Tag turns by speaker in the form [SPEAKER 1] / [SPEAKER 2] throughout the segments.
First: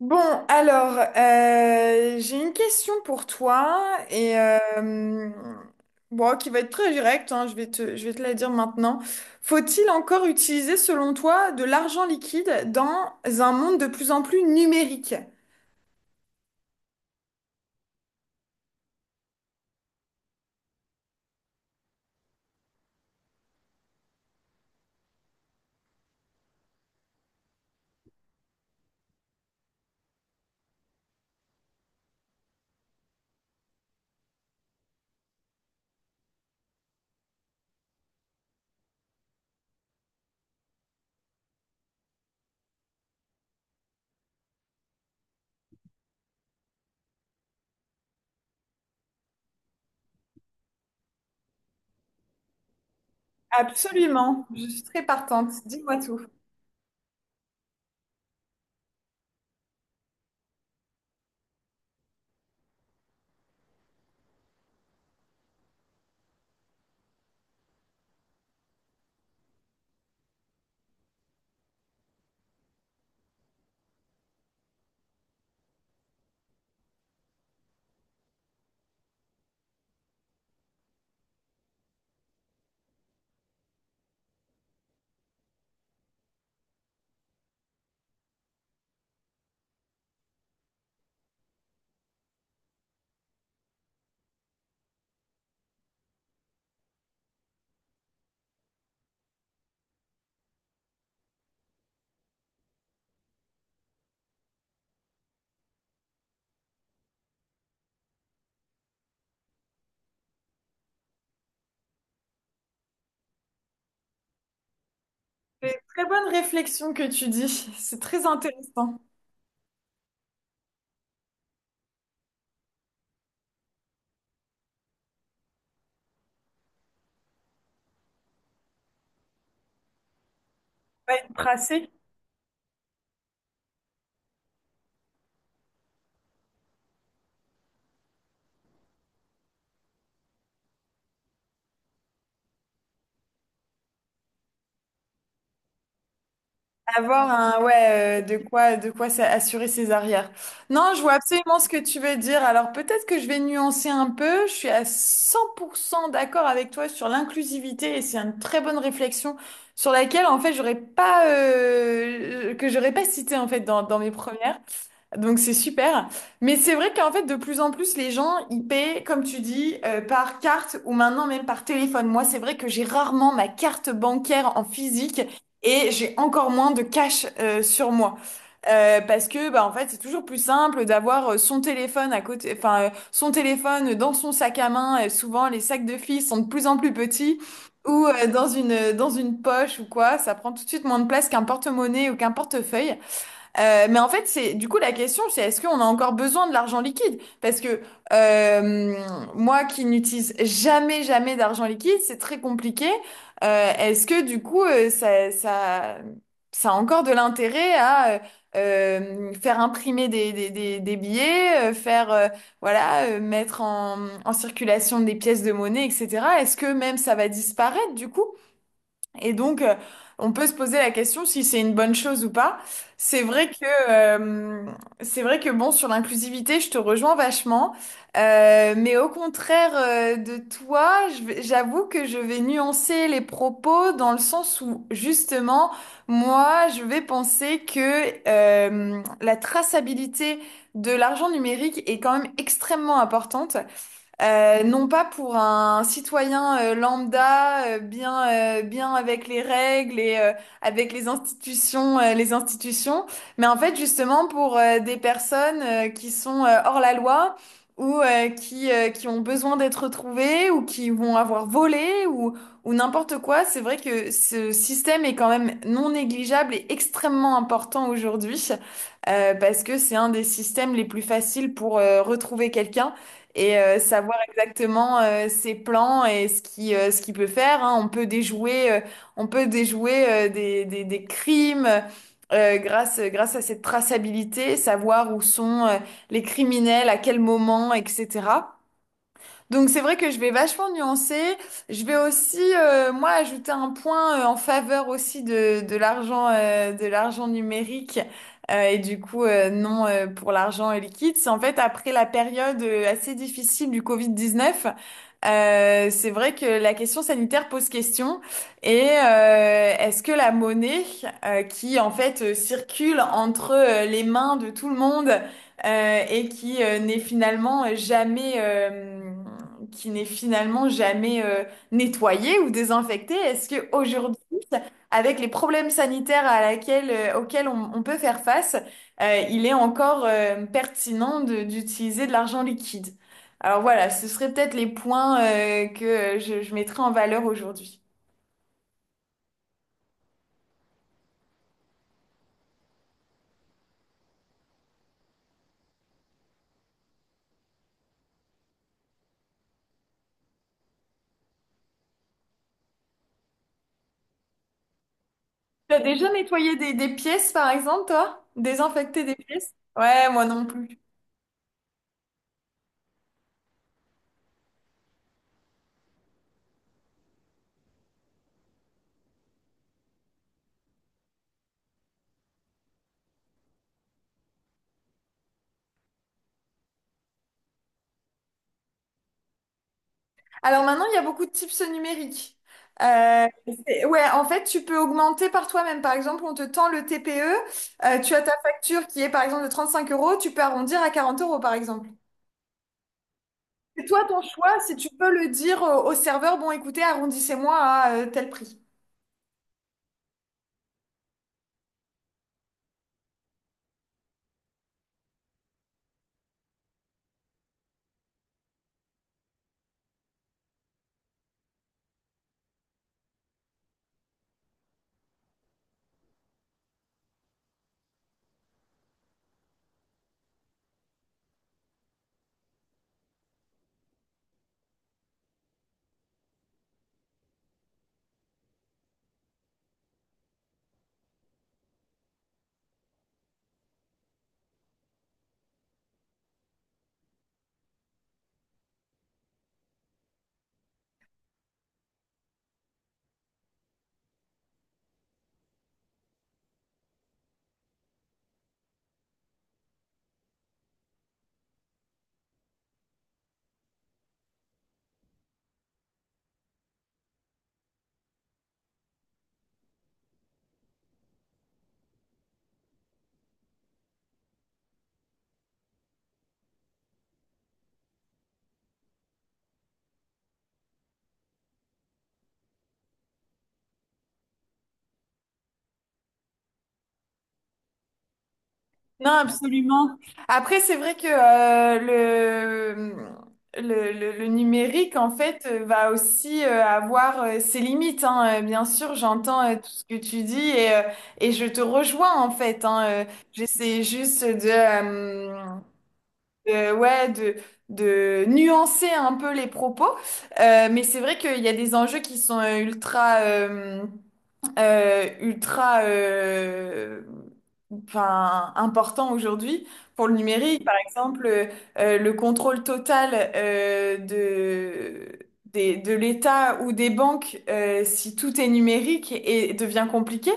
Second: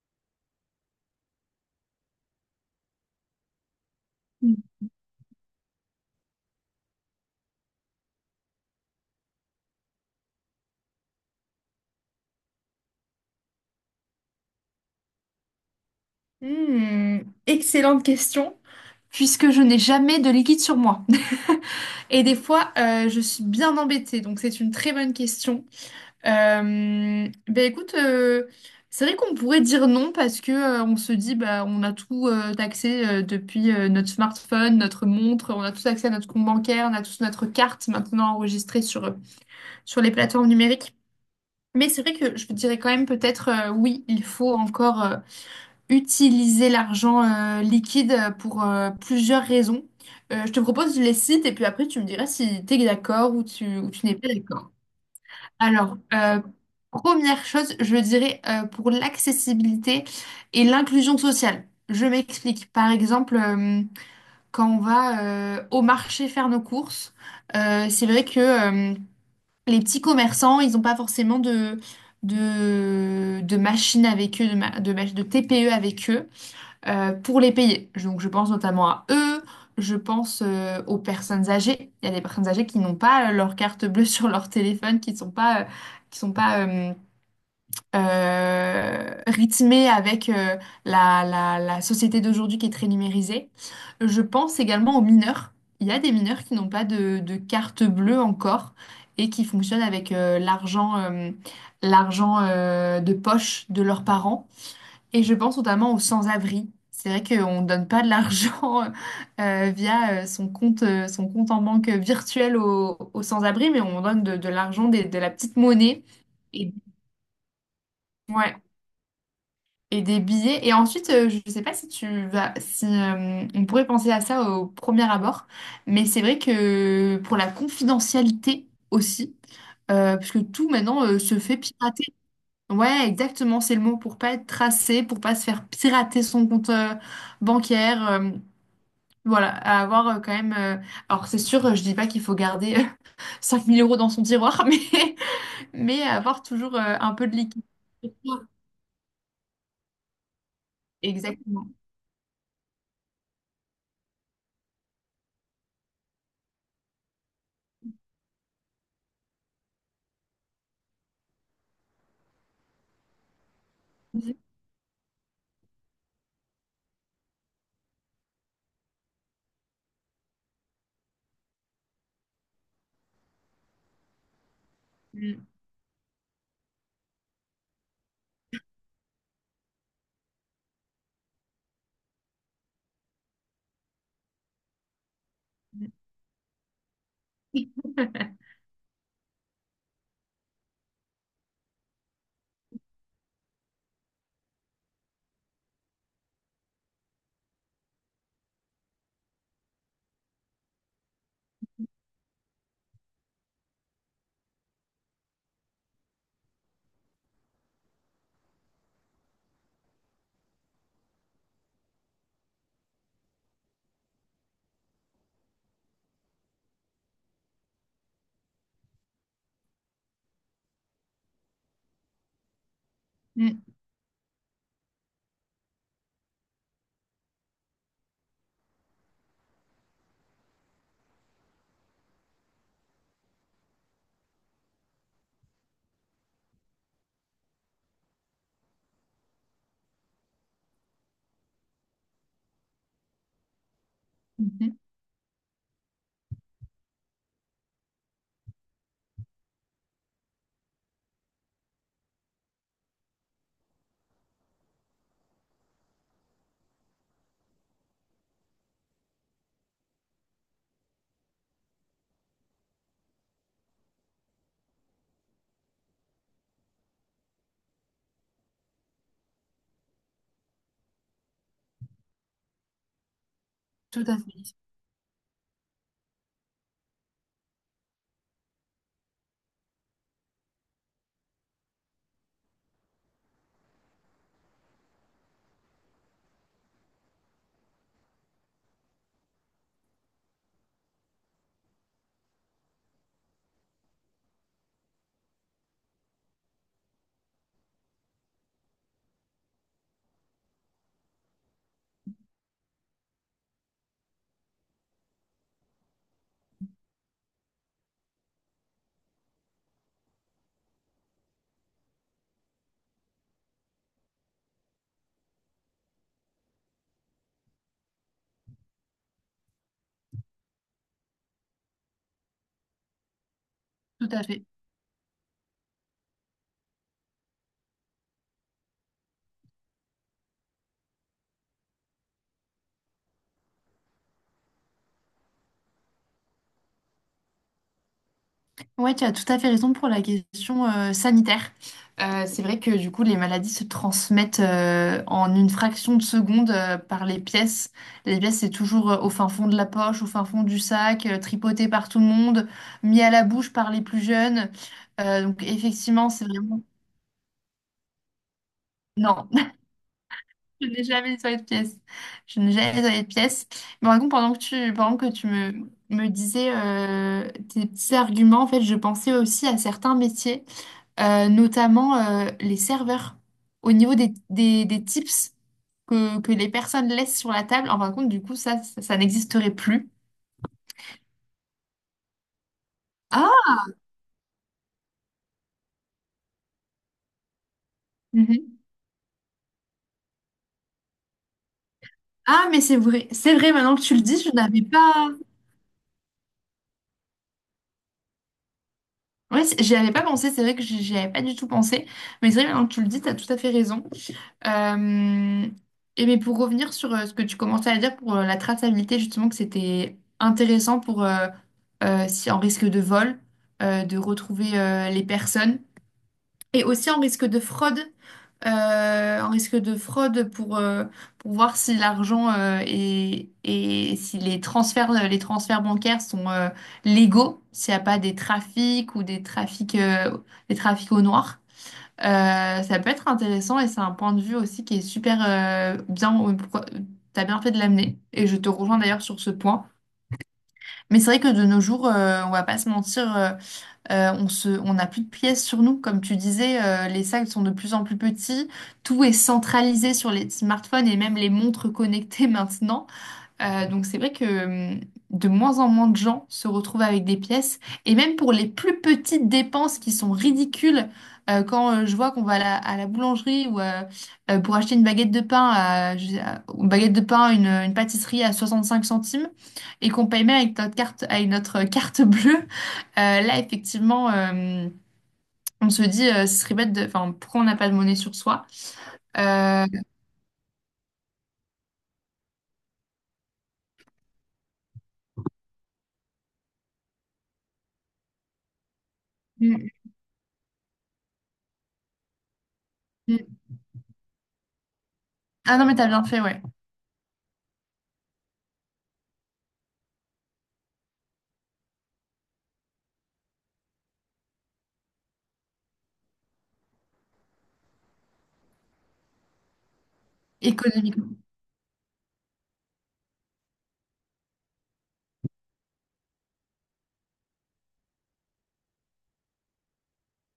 [SPEAKER 1] Bon, alors, j'ai une question pour toi et euh, bon, qui va être très directe, hein, je vais te la dire maintenant. Faut-il encore utiliser, selon toi, de l'argent liquide dans un monde de plus en plus numérique?
[SPEAKER 2] Hmm, excellente question, puisque je n'ai jamais de liquide sur moi. Et des fois, je suis bien embêtée, donc c'est une très bonne question. Ben écoute, c'est vrai qu'on pourrait dire non parce que on se dit bah on a tout accès depuis notre smartphone, notre montre, on a tous accès à notre compte bancaire, on a tous notre carte maintenant enregistrée sur les plateformes numériques. Mais c'est vrai que je dirais quand même peut-être oui, il faut encore utiliser l'argent liquide pour plusieurs raisons. Je te propose, je les cite et puis après tu me diras si tu es d'accord ou tu n'es pas
[SPEAKER 1] Absolument, je
[SPEAKER 2] d'accord.
[SPEAKER 1] suis très partante.
[SPEAKER 2] Alors,
[SPEAKER 1] Dis-moi tout.
[SPEAKER 2] euh, première chose, je dirais pour l'accessibilité et l'inclusion sociale. Je m'explique. Par exemple, quand on va au marché faire nos courses, c'est vrai que les petits commerçants, ils n'ont pas forcément de machines avec eux, de, ma- de, mach- de TPE avec eux pour les payer. Donc je pense notamment à eux, je pense aux personnes âgées. Il y a des personnes âgées qui n'ont pas leur carte bleue sur leur téléphone, qui sont pas rythmées avec la société d'aujourd'hui qui est très numérisée. Je pense également aux mineurs. Il y a des mineurs qui n'ont pas de carte bleue encore et qui fonctionnent avec l'argent de poche de leurs parents. Et je pense notamment aux sans-abri. C'est vrai qu'on ne donne pas de l'argent via son compte en banque virtuel aux sans-abri, mais on donne de l'argent, de la petite
[SPEAKER 1] C'est une
[SPEAKER 2] monnaie.
[SPEAKER 1] très bonne
[SPEAKER 2] et,
[SPEAKER 1] réflexion que tu dis, c'est très
[SPEAKER 2] ouais,
[SPEAKER 1] intéressant.
[SPEAKER 2] et des billets. Et ensuite, je ne sais pas si tu vas, si on pourrait penser à ça au premier abord, mais c'est vrai que pour la confidentialité aussi, puisque tout maintenant
[SPEAKER 1] On va être
[SPEAKER 2] se fait
[SPEAKER 1] tracé.
[SPEAKER 2] pirater. Ouais, exactement, c'est le mot pour pas être tracé, pour pas se faire pirater son compte bancaire. Voilà, à avoir quand même. Alors, c'est sûr, je dis pas qu'il faut garder 5 000 € dans son tiroir, mais avoir toujours un peu
[SPEAKER 1] Avoir
[SPEAKER 2] de
[SPEAKER 1] un,
[SPEAKER 2] liquide.
[SPEAKER 1] ouais, de quoi, assurer ses arrières. Non, je vois absolument ce
[SPEAKER 2] Exactement.
[SPEAKER 1] que tu veux dire. Alors peut-être que je vais nuancer un peu. Je suis à 100% d'accord avec toi sur l'inclusivité, et c'est une très bonne réflexion sur laquelle, en fait, j'aurais pas, que j'aurais pas cité, en fait, dans mes premières. Donc c'est super. Mais c'est vrai qu'en fait, de plus en plus, les gens, ils paient, comme tu dis, par carte ou maintenant même par téléphone. Moi, c'est vrai que j'ai rarement ma carte bancaire en physique,
[SPEAKER 2] Mhm. Mhm.
[SPEAKER 1] et j'ai encore moins de cash sur moi. Parce que bah en fait c'est toujours plus simple d'avoir son téléphone à côté, enfin son téléphone dans son sac à main, et souvent les sacs de filles sont de plus en plus petits, ou dans une poche ou quoi, ça prend tout de suite moins de place qu'un porte-monnaie ou qu'un portefeuille. Mais en fait, c'est du coup la question, c'est est-ce qu'on a encore besoin de l'argent liquide? Parce que euh, moi qui n'utilise jamais d'argent liquide, c'est très compliqué. Est-ce que du coup, ça a encore de l'intérêt à faire imprimer des billets, faire voilà, mettre en circulation des pièces de monnaie, etc. Est-ce que même ça va disparaître du coup? Et donc, on peut se poser la question si c'est une bonne chose ou pas. C'est vrai que, euh, c'est vrai que bon, sur l'inclusivité, je te rejoins vachement. Mais au contraire, de toi, j'avoue que je vais nuancer les propos dans le sens où, justement, moi, je vais penser que, la traçabilité de l'argent numérique est quand même extrêmement importante.
[SPEAKER 2] Mhm.
[SPEAKER 1] Non pas pour un citoyen lambda, bien avec les règles avec les institutions, mais en fait justement pour des personnes qui sont hors la loi, ou qui ont besoin d'être retrouvées, ou qui vont avoir volé, ou n'importe quoi. C'est vrai que ce système est quand même non négligeable et extrêmement important aujourd'hui, parce que c'est un des systèmes les plus faciles pour retrouver quelqu'un
[SPEAKER 2] Tout à
[SPEAKER 1] savoir
[SPEAKER 2] fait,
[SPEAKER 1] exactement ses plans et ce qui ce qu'il peut faire, hein. On peut déjouer des crimes grâce à cette traçabilité, savoir où sont les criminels, à quel moment, etc. Donc c'est vrai que je vais vachement nuancer. Je vais aussi, moi, ajouter un point en faveur aussi de l'argent numérique. Et du coup, non pour l'argent liquide. C'est en fait après la période assez difficile du Covid-19. C'est vrai que la question sanitaire pose question. Est-ce que la monnaie qui en fait circule entre les mains de tout le monde, et qui n'est finalement jamais qui n'est finalement jamais nettoyée ou désinfectée, est-ce que
[SPEAKER 2] tout
[SPEAKER 1] aujourd'hui,
[SPEAKER 2] à fait.
[SPEAKER 1] avec les problèmes sanitaires à laquelle, auxquels on peut faire face, il est encore pertinent d'utiliser de l'argent liquide? Alors voilà, ce seraient peut-être les points que je mettrais en valeur aujourd'hui.
[SPEAKER 2] Ouais, tu as tout à fait raison pour la question sanitaire. C'est vrai que du coup, les maladies se transmettent en une fraction de seconde par les pièces. Les pièces, c'est toujours au fin fond de la poche, au fin fond du sac, tripoté par tout le monde, mis à la bouche par les plus jeunes. Donc
[SPEAKER 1] T'as
[SPEAKER 2] effectivement,
[SPEAKER 1] déjà
[SPEAKER 2] c'est
[SPEAKER 1] nettoyé
[SPEAKER 2] vraiment.
[SPEAKER 1] des pièces, par exemple, toi? Désinfecté des
[SPEAKER 2] Non,
[SPEAKER 1] pièces? Ouais, moi non
[SPEAKER 2] je
[SPEAKER 1] plus.
[SPEAKER 2] n'ai jamais nettoyé de pièce. Je n'ai jamais nettoyé de pièce. Mais par contre, pendant que tu me disais tes petits arguments, en fait, je pensais aussi à certains métiers, notamment les serveurs. Au niveau des tips que les personnes laissent sur la table, en fin de compte, du coup, ça n'existerait plus.
[SPEAKER 1] Alors maintenant, il y a beaucoup de tips numériques. Euh,
[SPEAKER 2] Ah.
[SPEAKER 1] ouais, en fait, tu peux augmenter par toi-même. Par exemple, on te tend le TPE, tu as ta
[SPEAKER 2] Mhm.
[SPEAKER 1] facture qui est par exemple de 35 euros, tu peux arrondir à 40 euros, par exemple.
[SPEAKER 2] Ah, mais c'est vrai. C'est vrai, maintenant que
[SPEAKER 1] C'est
[SPEAKER 2] tu le
[SPEAKER 1] toi ton
[SPEAKER 2] dis, je
[SPEAKER 1] choix,
[SPEAKER 2] n'avais
[SPEAKER 1] si tu peux
[SPEAKER 2] pas.
[SPEAKER 1] le dire au, au serveur, bon écoutez, arrondissez-moi à tel prix.
[SPEAKER 2] Ouais, j'y avais pas pensé. C'est vrai que j'y avais pas du tout pensé. Mais c'est vrai, maintenant que tu le dis, tu as tout à fait raison. Euh, et mais pour revenir sur ce que tu commençais à dire pour la traçabilité, justement, que c'était intéressant pour si en risque de vol, de retrouver les personnes, et aussi en risque de fraude, euh, en risque de fraude pour, euh, pour voir si l'argent est- et si les transferts bancaires sont légaux, s'il n'y a pas des trafics au noir. Ça peut être intéressant et c'est un point de vue aussi qui est super bien. T'as bien fait de l'amener et je te rejoins d'ailleurs sur ce point. Mais c'est vrai que de nos jours, on va pas se mentir, on n'a plus de pièces sur nous. Comme tu disais, les sacs sont de plus en plus petits. Tout est centralisé sur les smartphones et même les montres connectées maintenant. Donc c'est vrai que hum, de moins en moins de gens se retrouvent avec des pièces. Et même pour les plus petites dépenses qui sont ridicules, quand je vois qu'on va à la boulangerie ou pour acheter une baguette de pain, à, je sais- à- une baguette de pain, une pâtisserie à 65 centimes, et qu'on paye même avec notre carte, avec notre carte bleue, là effectivement, on se dit, ce serait bête de. Enfin, pourquoi on n'a pas de monnaie sur soi?
[SPEAKER 1] Non,
[SPEAKER 2] Euh,
[SPEAKER 1] absolument. Après, c'est vrai que le, le numérique, en fait, va aussi avoir ses limites, hein. Bien sûr, j'entends tout
[SPEAKER 2] hum,
[SPEAKER 1] ce que tu dis, et je te rejoins, en fait, hein.
[SPEAKER 2] hum.
[SPEAKER 1] J'essaie juste de,
[SPEAKER 2] Ah non, mais t'as bien fait, ouais.
[SPEAKER 1] ouais, de nuancer un peu les propos. Mais c'est vrai qu'il y a des enjeux qui sont ultra enfin, important aujourd'hui pour le numérique. Par
[SPEAKER 2] Économiquement,
[SPEAKER 1] exemple, le contrôle total de l'État ou des banques, si tout est numérique, et devient compliqué.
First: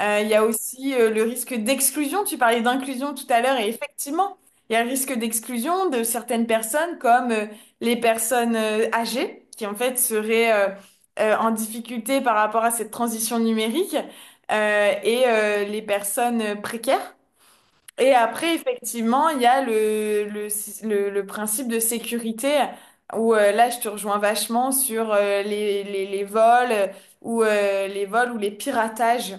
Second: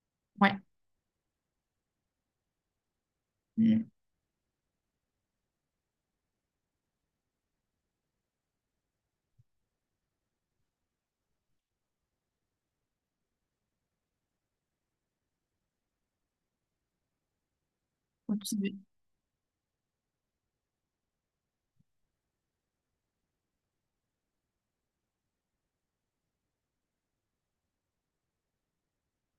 [SPEAKER 1] Il y a
[SPEAKER 2] ouais.
[SPEAKER 1] aussi le risque d'exclusion. Tu parlais d'inclusion tout à l'heure et
[SPEAKER 2] Hum.
[SPEAKER 1] effectivement, il y a le risque d'exclusion de certaines personnes comme les personnes âgées qui en fait seraient en difficulté par rapport à cette transition numérique, les personnes précaires. Et après, effectivement, il y a le principe de sécurité où là, je te rejoins vachement sur les vols, ou les vols ou les piratages.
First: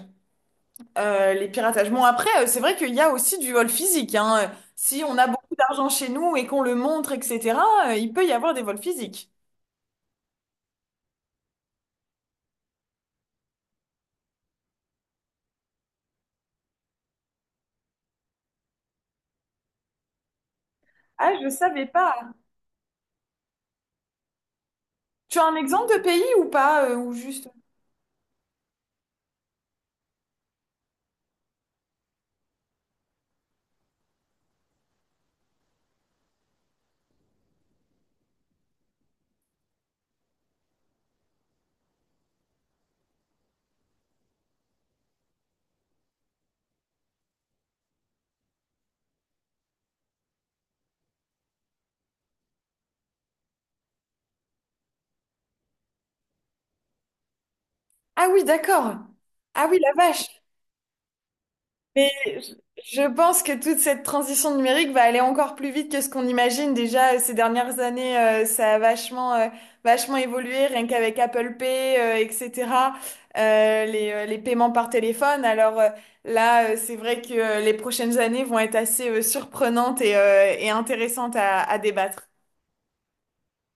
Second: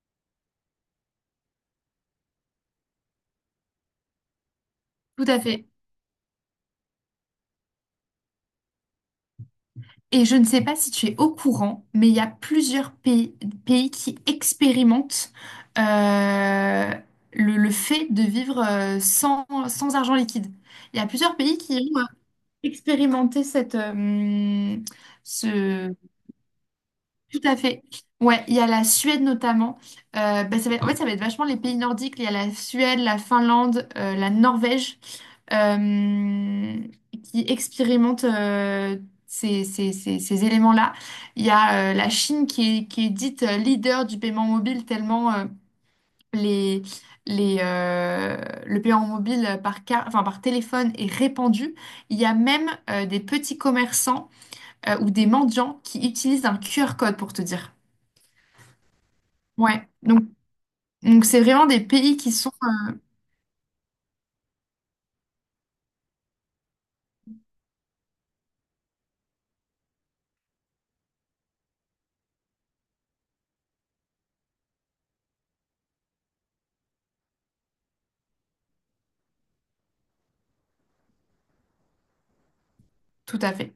[SPEAKER 1] Les piratages. Bon, après, c'est vrai qu'il y a aussi du vol physique, hein. Si on
[SPEAKER 2] Tout
[SPEAKER 1] a
[SPEAKER 2] à
[SPEAKER 1] beaucoup
[SPEAKER 2] fait.
[SPEAKER 1] d'argent chez nous et qu'on le montre, etc., il peut y avoir des vols physiques.
[SPEAKER 2] Et je ne sais pas si tu es au courant, mais il y a plusieurs pays qui expérimentent euh, le fait de vivre sans argent liquide. Il y a
[SPEAKER 1] Ah,
[SPEAKER 2] plusieurs
[SPEAKER 1] je
[SPEAKER 2] pays
[SPEAKER 1] savais
[SPEAKER 2] qui ont
[SPEAKER 1] pas.
[SPEAKER 2] expérimenté
[SPEAKER 1] Tu as un exemple
[SPEAKER 2] ce.
[SPEAKER 1] de pays ou pas, ou
[SPEAKER 2] Tout
[SPEAKER 1] juste...
[SPEAKER 2] à fait. Ouais, il y a la Suède notamment. Bah, en fait, ça va être vachement les pays nordiques. Il y a la Suède, la Finlande, la Norvège. euh, qui expérimentent ces éléments-là. Il y a la Chine qui est dite leader du paiement mobile tellement les, les, euh, le paiement mobile enfin, par téléphone est répandu. Il y a même des petits commerçants ou des mendiants qui utilisent un QR code pour te dire.
[SPEAKER 1] Ah oui, d'accord. Ah oui,
[SPEAKER 2] Ouais,
[SPEAKER 1] la
[SPEAKER 2] donc
[SPEAKER 1] vache.
[SPEAKER 2] donc c'est vraiment des
[SPEAKER 1] Mais
[SPEAKER 2] pays qui sont.
[SPEAKER 1] je je pense que toute cette transition numérique va aller encore plus vite que ce qu'on imagine. Déjà, ces dernières années, ça a vachement évolué, rien qu'avec Apple Pay, etc., les paiements par téléphone. Alors c'est vrai que les prochaines années vont être assez surprenantes et intéressantes à débattre.
[SPEAKER 2] Tout à fait.